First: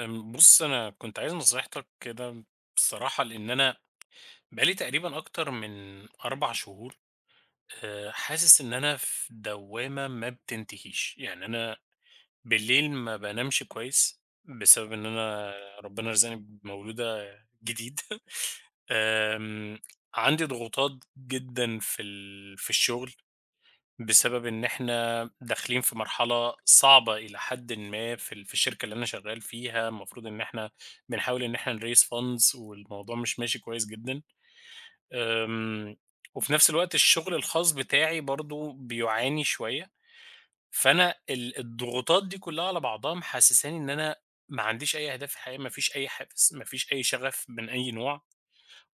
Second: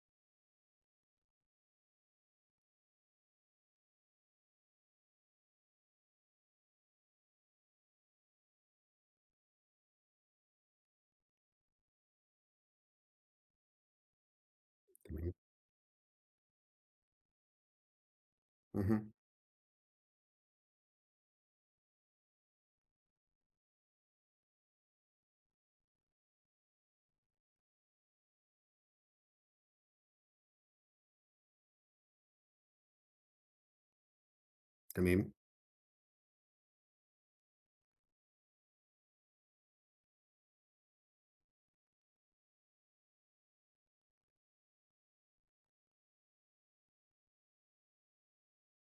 بص انا كنت عايز نصيحتك كده بصراحة لان انا بقالي تقريبا اكتر من 4 شهور. حاسس ان انا في دوامة ما بتنتهيش، يعني انا بالليل ما بنامش كويس بسبب ان تمام. انا ربنا رزقني بمولودة جديد. اهم. أم، عندي ضغوطات جدا في الشغل بسبب إن إحنا داخلين في مرحلة صعبة إلى حدٍ ما في في الشركة اللي أنا شغال فيها. المفروض إن إحنا بنحاول إن إحنا نraise funds والموضوع مش ماشي كويس جدًا، تمام. آمم، وفي نفس الوقت الشغل الخاص بتاعي برضه بيعاني شوية. فأنا الضغوطات دي كلها على بعضها محسساني إن أنا ما عنديش أي أهداف في الحياة، ما فيش أي حافز، ما فيش أي شغف من أي نوع.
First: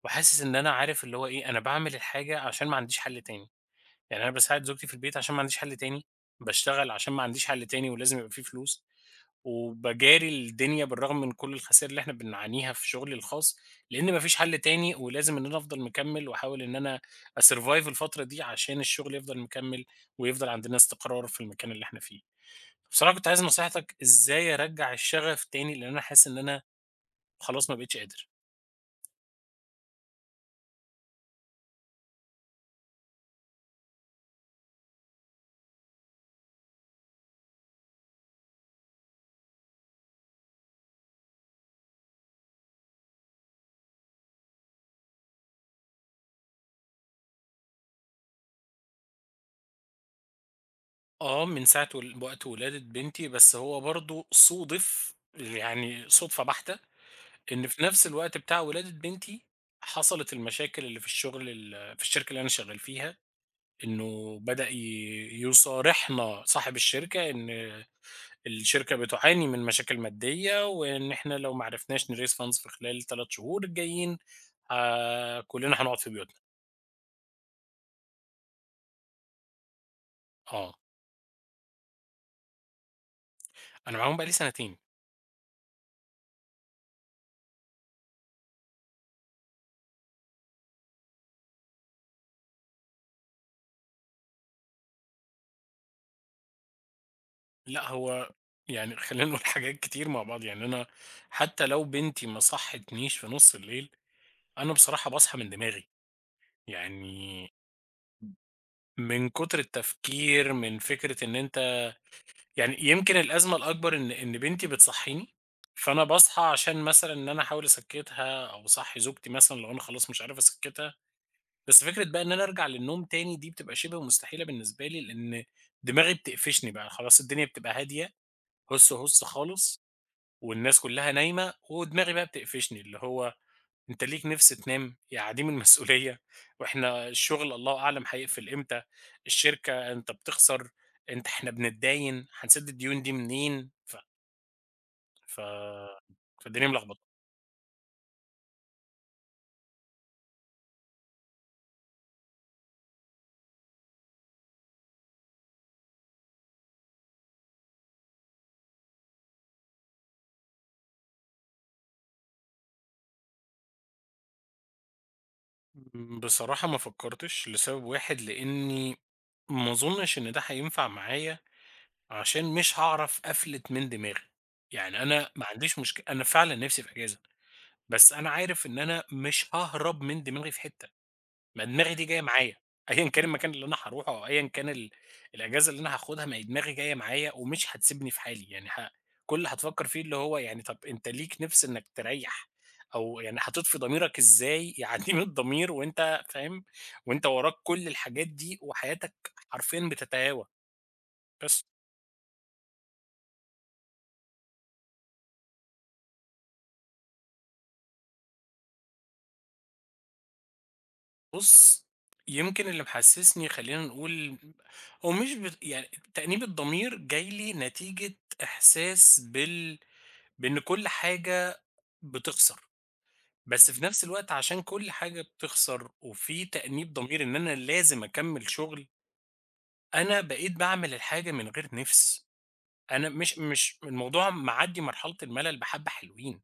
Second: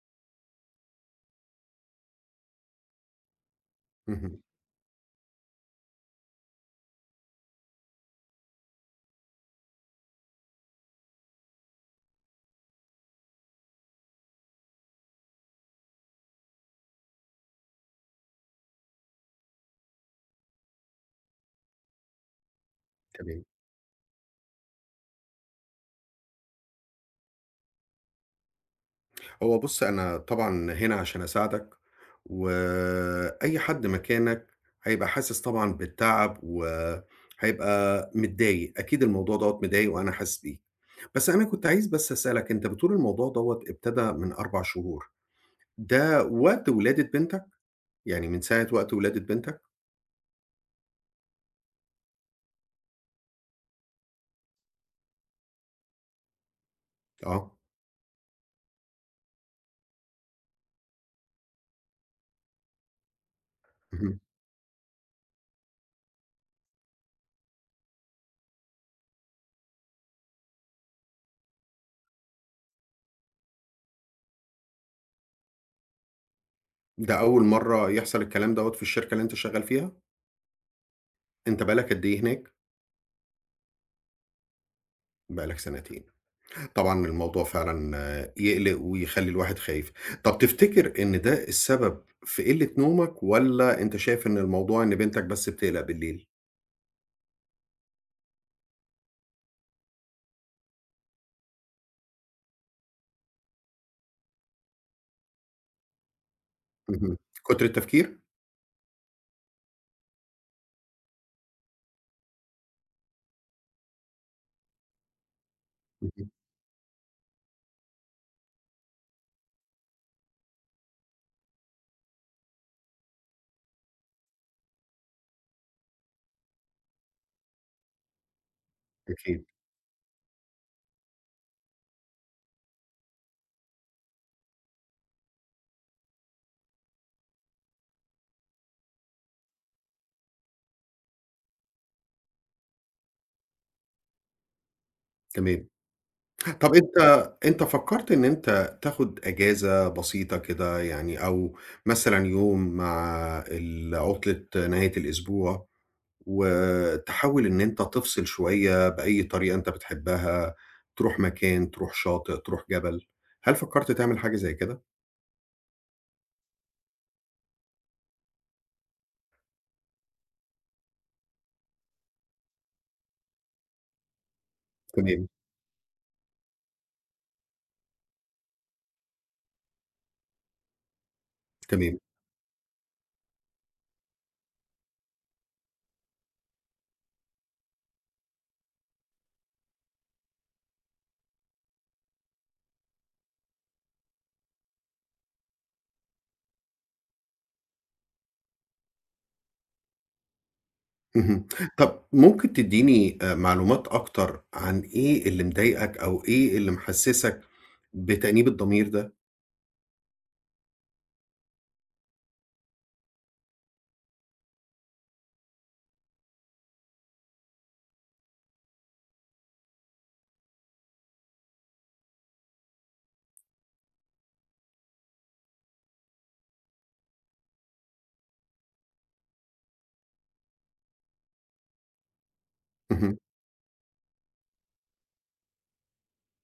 وحاسس إن أنا عارف اللي هو إيه، أنا باعمل الحاجة عشان ما عنديش حل تاني. يعني أنا اهم. باساعد زوجتي في البيت عشان ما عنديش حل تاني، باشتغل عشان ما عنديش حل تاني ولازم يبقى في فلوس، وباجاري الدنيا بالرغم من كل الخسائر اللي إحنا بنعانيها في شغلي الخاص، لإن ما فيش حل تاني ولازم إن أنا أفضل مكمّل وأحاول إن أنا أsurvive الفترة دي عشان الشغل يفضل مكمّل ويفضل عندنا استقرار في المكان اللي إحنا فيه. بصراحة كنت عايز تمام. نصيحتك إزاي أرجّع الشغف تاني، لإن أنا حاسس إن أنا خلاص ما بقيتش قادر. هو بُص، أنا طبعًا هنا عشان أساعدك، وأي حد مكانك هيبقى حاسس طبعًا بالتعب، وهيبقى متضايق، أكيد الموضوع دوّة مضايقه وأنا حاسس بيك. بس أنا كنت عايز بس أسألك، أنت بتقول الموضوع دوّة ابتدى من 4 شهور، ده وقت ولادة بنتك؟ يعني من ساعة وقت ولادة بنتك؟ آه، من ساعة وقت ولادة بنتي، بس هو برضه صُودِف، يعني صُدفة بحتة آه. إن في نفس الوقت بتاع ولادة بنتي، حصلت المشاكل اللي في الشغل في الشركة اللي أنا شغال فيها، اهم. إنه بدأ ي يصارحنا صاحب الشركة إن الشركة بتعاني من مشاكل مادية، وإن إحنا لو ما عرفناش نraise funds في خلال ال3 شهور الجايين كلنا هنقعد في بيوتنا. ده أول مرّة يحصل الكلام دوّة في الشركة اللي أنت شغال فيها؟ آه، أنت بقى لك قد إيه هناك؟ أنا معاهم بقى لي سنتين. بقى لك سنتين. طبعًا الموضوع فعلًا يقلق ويخلّي الواحد خايف. طب تفتكر إن ده السبب في قِلّة نومك والّا أنت شايف إن الموضوع إن بنتك بس بتقلق بالليل؟ لأ هو يعني خلّينا نقول حاجات كتير مع بعض، يعني أنا حتى لو بنتي ما صحتنيش في نُص الليل، أنا بصراحة باصحى من دماغي، اهم، يعني كتر التفكير؟ من كتر التفكير، من فكرة إن أنت يعني يمكن الأزمة الأكبر إن بنتي بتصحّيني، فأنا اهم، باصحى عشان مثلًا إن أنا أحاول أسكّتها أو أصحّي زوجتي مثلًا لو أنا خلاص مش عارف أسكّتها. بس فكرة بقى إن أنا أرجع للنوم تاني دي بتبقى شِبه مستحيلة بالنسبة لي، لإن دماغي بتقفشني بقى، خلاص الدنيا بتبقى هادية، هُس، هُس أكيد، خالص، والناس كُلّها نايمة ودماغي بقى بتقفشني، اللي هو أنت ليك نِفْس تنام، يا عديم المسؤولية، وإحنا الشغل الله أعلم هيقفل إمتى، الشركة أنت بتخسر، أنت إحنا بنتداين، هنسدّد الديون دي منين؟ ف ف تمام. فالدنيا طب أنت ملخبطة. أنت فكّرت إن أنت تاخد إجازة بسيطة كده يعني أو مثلًا يوم مع عُطلة نهاية الأسبوع؟ وتحاول إن أنت تفصل شوية بأي طريقة أنت بتحبها، تروح مكان، تروح شاطئ، تروح جبل. هل فكرت تعمل حاجة زي كده؟ بصراحة ما فكّرتش لسبب واحد، لإنّي ما أظُنّش إن ده هينفع معايا عشان مش هاعرف أفلِت من دماغي. يعني تمام، أنا ما عنديش أنا فعلًا نِفْسي في إجازة، بس أنا عارف إن أنا مش هاهرب من دماغي في حتّة. ما دماغي تمام. دي جاية معايا، أيًا كان المكان اللي أنا هاروحه أو أيًا كان الأجازة اللي أنا هاخدها، ما هي دماغي جاية معايا ومش هتسيبني في حالي، يعني كل اللي هتفكر فيه اللي هو يعني طب أنت ليك نِفْس إنك تريّح أو يعني هتطفي ضميرك إزاي. يعدِّيم الضمير وأنت فاهم، وأنت وراك كل الحاجات دي وحياتك حرفيًا بتتهاوى، اهم. بس. طب ممكن تدّيني معلومات أكتر عن إيه اللي مضايقك أو إيه اللي محسسك بتأنيب الضمير ده؟ بُص، يمكن اللي محسّسني خلّينا نقول هو مش بت يعني تأنيب الضمير جاي لي نتيجة إحساس بإن كل حاجة بتخسر، بس في نفس الوقت عشان كل حاجة بتخسر وفي تأنيب ضمير إن أنا لازم أكمّل شغل، أنا بقيت باعمل الحاجة من غير نِفْس. أنا اهم، مش الموضوع معدّي مرحلة الملل بحبّة حلوين،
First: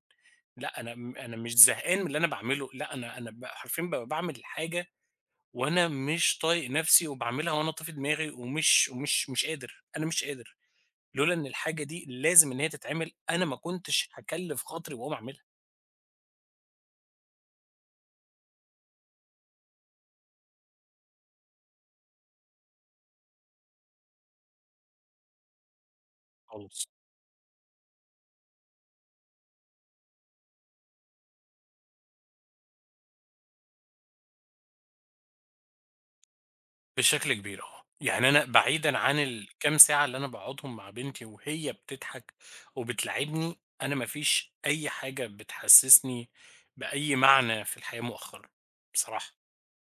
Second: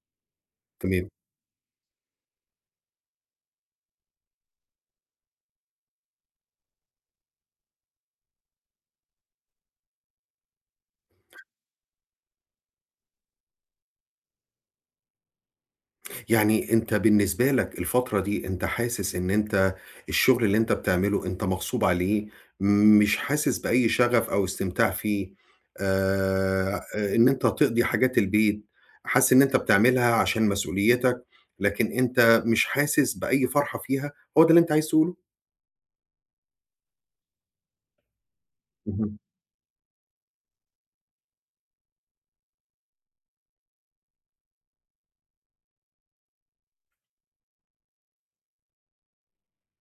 لأ أنا تمام. أنا مش زهقان من اللي أنا باعمله، لأ أنا أنا حرفيًا بابقى باعمل الحاجة وأنا مش طايق نَفْسي وباعملها وأنا طافي دماغي ومش ومش مش قادر، أنا مش قادر. لولا إن الحاجة دي لازم إن هي تتعمل، أنا ما كنتش هاكلِّف خاطري وأقوم أعملها يعني أنت بالنسبة لك الفترة دي أنت حاسس إن أنت الشغل اللي أنت بتعمله أنت مغصوب عليه، مش حاسس بأي شغف أو استمتاع فيه، آآ خالص. إن أنت تقضي حاجات البيت، حاسس إن أنت بتعملها عشان مسؤوليتك، لكن أنت مش حاسس بأي فرحة فيها، هو ده اللي أنت عايز تقوله؟ بشكل كبير آه. يعني أنا بعيدًا عن الكام ساعة اللي أنا باقعدهم مع بنتي وهي بتضحك وبتلاعبني، أنا ما فيش أي حاجة بتحسسني بأي معنى في الحياة مؤخرًا، بصراحة.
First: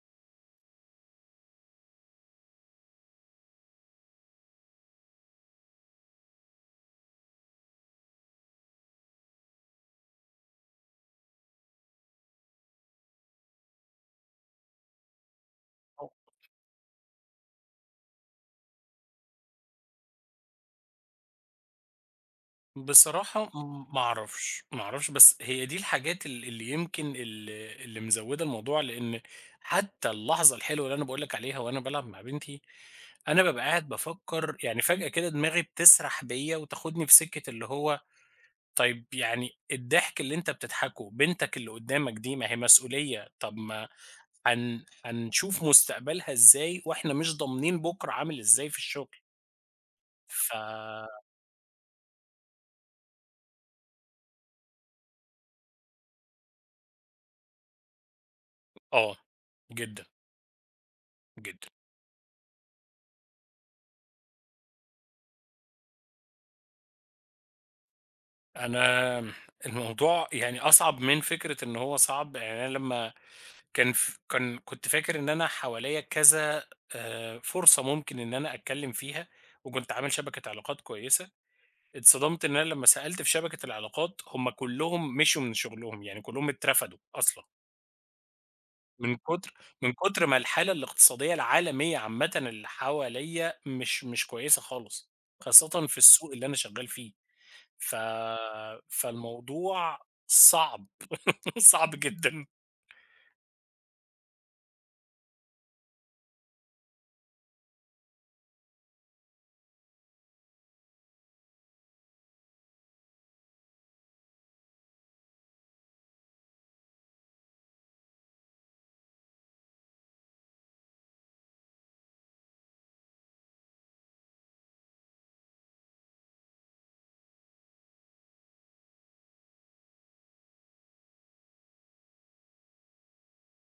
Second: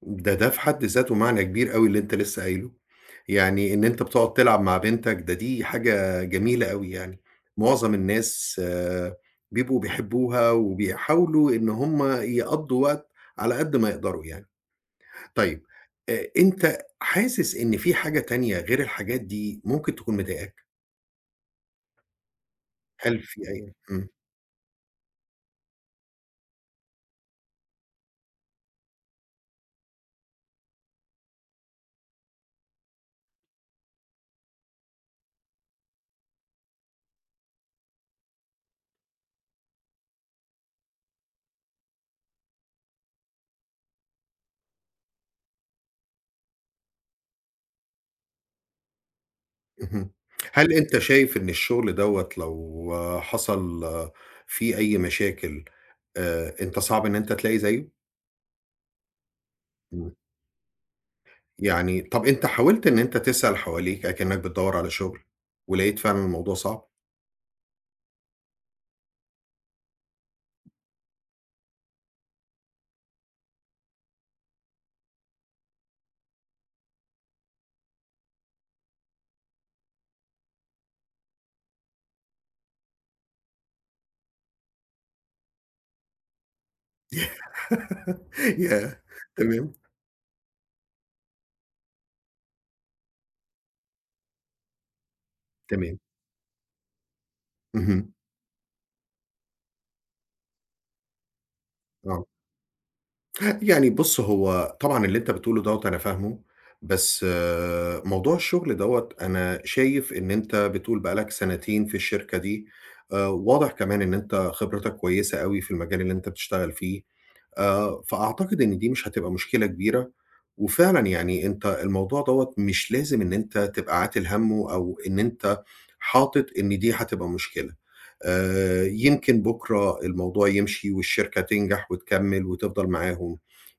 ده في حد ذاته معنى كبير أوي اللي أنت لسه قايله، يعني إن أنت بتقعد تلعب مع بنتك ده دي حاجة جميلة أوي يعني، معظم الناس بيبقوا بيحبوها وبيحاولوا إن هم يقضّوا وقت على قد ما يقدروا يعني. طيب آه. أنت حاسس إن في حاجة تانية غير الحاجات دي ممكن تكون مضايقاك؟ هل في بصراحة أي ما أعرفش، ما أعرفش، بس هي دي الحاجات اللي يمكن اللي مزوّدة الموضوع، لإن حتى اللحظة الحلوة اللي أنا باقول لك عليها وأنا بالعب مع بنتي، أنا بابقى قاعد بافكر، يعني فجأة كده دماغي بتسرح بيّا وتاخدني في سكة اللي هو طيب، يعني الضحك اللي أنت بتضحكه، بنتك اللي قدّامك دي ما هي مسؤولية، طب ما هنشوف مستقبلها إزاي وإحنا مش ضامنين بُكرة عامل إزاي في الشغل، اهم، ف. هل أنت شايف إن الشغل دوّة لو حصل فيه أي مشاكل أنت صعب إن أنت تلاقي زيه؟ آه، جدًا، إمم. جدًا. يعني طَب أنت حاولت إن أنت تسأل حواليك أكنّك بتدوّر على شغل، ولقيت فعلًا الموضوع صعب؟ أنا الموضوع يعني أصعب من فكرة إن هو صعب، يعني أنا لمّا كان ف كان كنت فاكر إن أنا حواليّا كذا فرصة ممكن إن أنا أتكلّم فيها، وكنت عامل شبكة علاقات كويسة. اتصدمت إن أنا لمّا سألت في شبكة العلاقات، هم كلّهم مشيوا من شغلهم، يعني كلّهم اترفدوا أصلًا، ياه! من كتر تمام، من كتر ما الحالة الاقتصادية العالمية عامةً اللي حواليّا مش كويسة خالص، خاصةً في تمام. السوق اللي أنا شغال فيه، ف اهم، فالموضوع صعب، صعب آه. جدًا. يعني بُص، هو طبعًا اللي أنت بتقوله دوّة أنا فاهمه، بس موضوع الشغل دوّة أنا شايف إن أنت بتقول بقى لك سنتين في الشركة دي، واضح كمان إن أنت خبرتك كويسة أوي في المجال اللي أنت بتشتغل فيه. فأعتقد إن دي مش هتبقى مشكلة كبيرة، وفعلًا يعني أنت الموضوع دوّة مش لازم إن أنت تبقى عاتل هَمّه أو إن أنت حاطط إن دي هتبقى مشكلة، يمكن بُكرة الموضوع يمشي والشركة تنجح وتكمّل وتفضل معاهم،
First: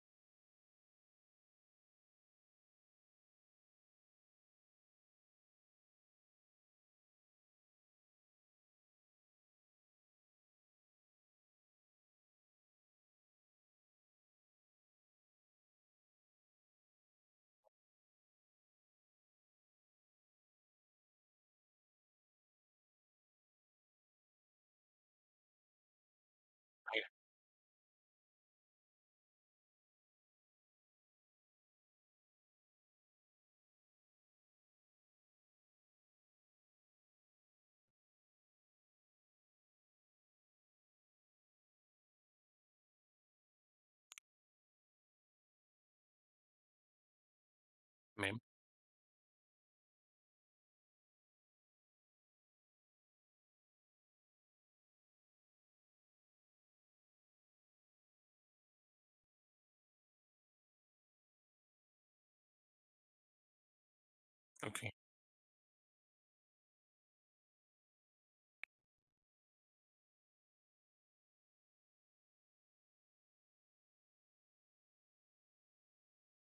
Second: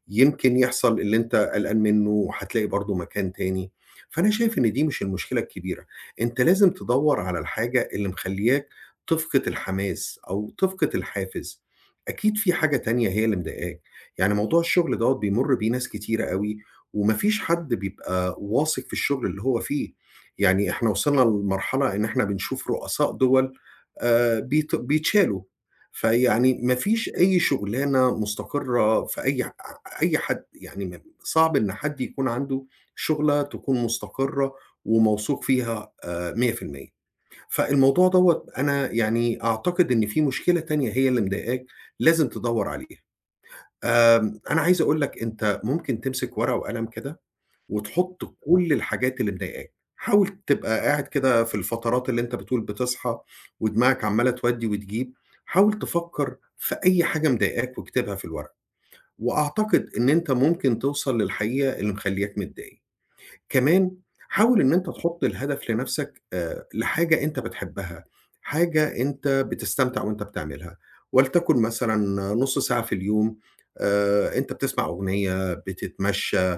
يمكن يحصل اللي أنت قلقان منّه وهتلاقي برضه مكان تاني، فأنا شايف إن دي مش المشكلة الكبيرة، أنت لازم تدوّر على الحاجة اللي مخلّياك تفقد الحماس أو تفقد الحافز، أكيد في حاجة تانية هي اللي مضايقاك، يعني موضوع الشغل دوّة بيمُر بيه ناس كتيرة أوي، وما فيش حد بيبقى واثق في الشغل اللي هو فيه، يعني إحنا وصلنا لمرحلة إن إحنا بنشوف رؤساء دُوَل بيتشالوا، فيعني ما أيوه، فيش أي شغلانة مستقرة في أي حد، يعني صعب إن حد يكون عنده شغلة تكون مستقرة وموثوق فيها 100%. فالموضوع دوّة أنا يعني أعتقد إن في مشكلة تانية هي اللي مضايقاك، لازم تدوّر عليها. أنا عايز أقول لك أنت ممكن تمسك ورقة وقلم كده، وتحط تمام، كل الحاجات اللي مضايقاك. حاول تبقى قاعد كده في الفترات اللي أنت بتقول بتصحى ودماغك عمّالة تودّي وتجيب، حاول تفكّر في أي حاجة مضايقاك واكتبها في الورقة، وأعتقد إن أنت ممكن توصل للحقيقة اللي مخلّياك متضايق. كمان حاول إن أنت أوكي. تحُط الهدف لنَفْسك لحاجة أنت بتحبها، حاجة أنت بتستمتع وأنت بتعملها، ولتكن مثلًا نُص ساعة في اليوم أنت بتسمع أغنية، بتتمشّى،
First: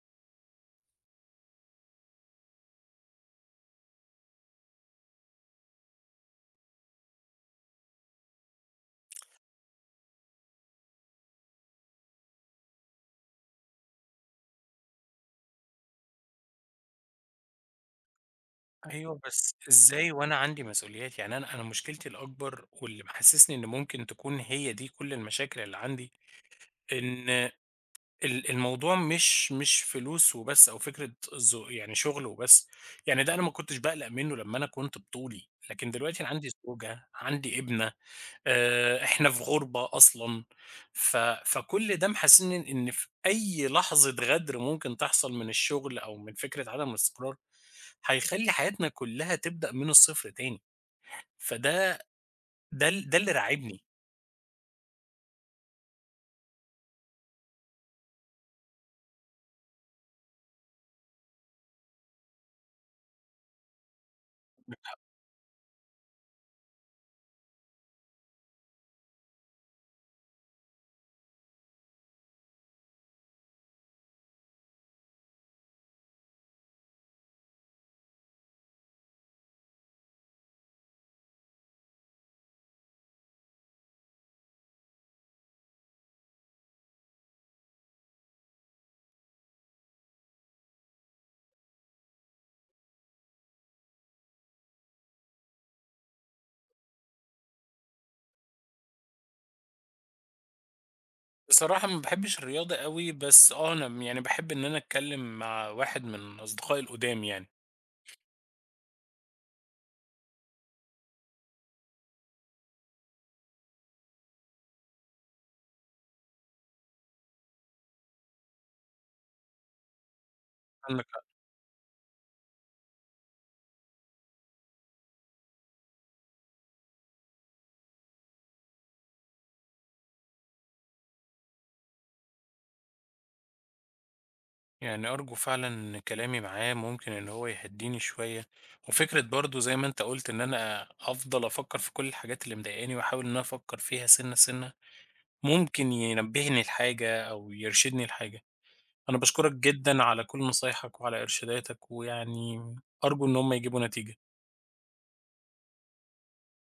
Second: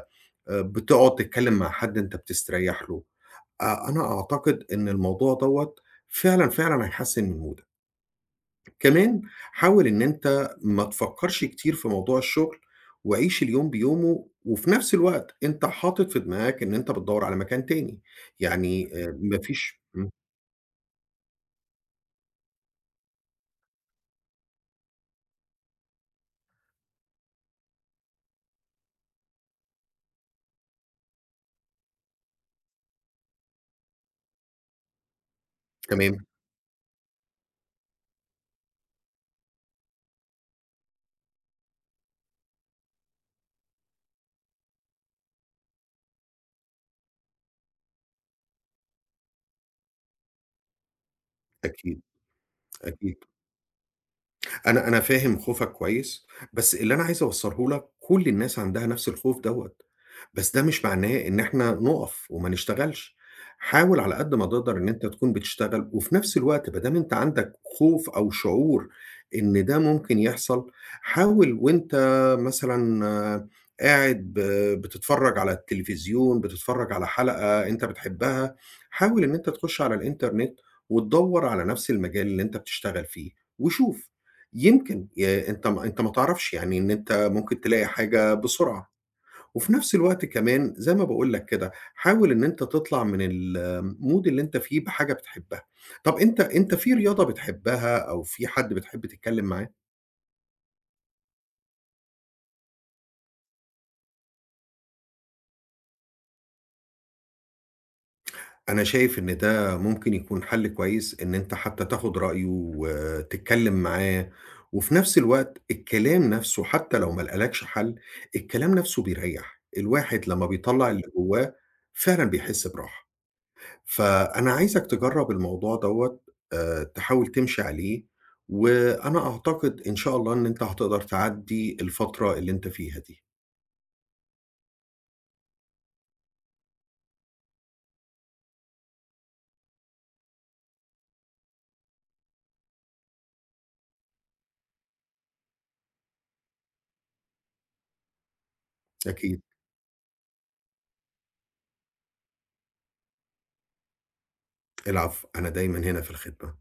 بتقعد تتكلّم مع حد أنت بتستريّح له. أنا أعتقد إن الموضوع دوّة فعلًا، فعلًا هيحسّن من مودك. كمان حاول إن أنت ما تفكّرش كتير في موضوع الشغل، وعيش اليوم بيومه، وفي نفس الوقت أنت حاطط في دماغك إن أنت بتدوّر على مكان تاني، يعني أيوه، ما بس فيش إزاي وأنا عندي مسؤوليات؟ يعني أنا مشكلتي الأكبر واللي محسسني إن ممكن تكون هي دي كل المشاكل اللي عندي، إن الموضوع مش فلوس وبس، أو فكرة يعني شغل وبس. يعني ده أنا ما كنتش باقلق منه لمّا أنا كنت بطولي، لكن دلوقتي تمام، أنا عندي زوجة، عندي ابنة، إحنا في غُربة أصلًا، ف فكل ده محسسني إن في أي لحظة غدر ممكن تحصل من الشغل أو من فكرة عدم الاستقرار، هيخلّي حياتنا كلّها تبدأ من الصفر تاني. فده أكيد، ده أكيد. اللي راعبني. أنا فاهم خوفك كويس، بس اللي أنا عايز أوصّله لك كل الناس عندها نفس الخوف دوّة، بس ده مش معناه إن إحنا نُقف وما نشتغلش، حاول على قد ما تقدر إن أنت تكون بتشتغل، وفي نفس الوقت ما دام أنت عندك خوف أو شعور إن ده ممكن يحصل، حاول وأنت مثلًا قاعد بتتفرّج على التلفزيون، بتتفرّج على حلقة أنت بتحبها، حاول إن أنت تخش على الإنترنت وتدوّر على نفس المجال اللي أنت بتشتغل فيه وشوف. يمكن أنت ما تعرفش، يعني إن أنت ممكن تلاقي حاجة بسرعة، وفي نفس الوقت كمان زي ما باقول لك كده، حاول إن أنت تطلع من الmood اللي أنت فيه بحاجة بتحبها. طب أنت في رياضة بتحبها أو في حد بتحب تتكلم معاه؟ بصراحة ما باحبش الرياضة أوي، بس آه، أنا يعني باحب إن أنا أتكلّم مع واحد من أصدقائي القُدام يعني. أنا شايف إن ده ممكن يكون حل كويس إن أنت حتى تاخد رأيه وتتكلم معاه، وفي نفس الوقت الكلام نفسه حتى لو ما لقالكش حل، الكلام نفسه بيريّح، الواحد لمّا بيطلّع اللي عندك حق، جواه فعلًا بيحس براحة. فأنا عايزك تجرّب الموضوع دوّة تحاول تمشي عليه، وأنا أعتقد إن شاء الله إن أنت هتقدر تعدّي الفترة اللي أنت فيها دي. يعني أرجو فعلًا إن كلامي معاه ممكن إن هو يهدّيني شوية. وفكرة برضه زي ما أنت قُلت إن أنا أفضل أفكّر في كل الحاجات اللي مضايقاني وأحاول إن أنا أفكّر فيها سِنّة، سِنّة، ممكن ينبّهني لحاجة أو يرشدني لحاجة. أنا أكيد، باشكرك جدًا على كل نصايحك وعلى إرشاداتك، ويعني أرجو إن هم يجيبوا نتيجة. العفو، أنا دايمًا هنا في الخدمة.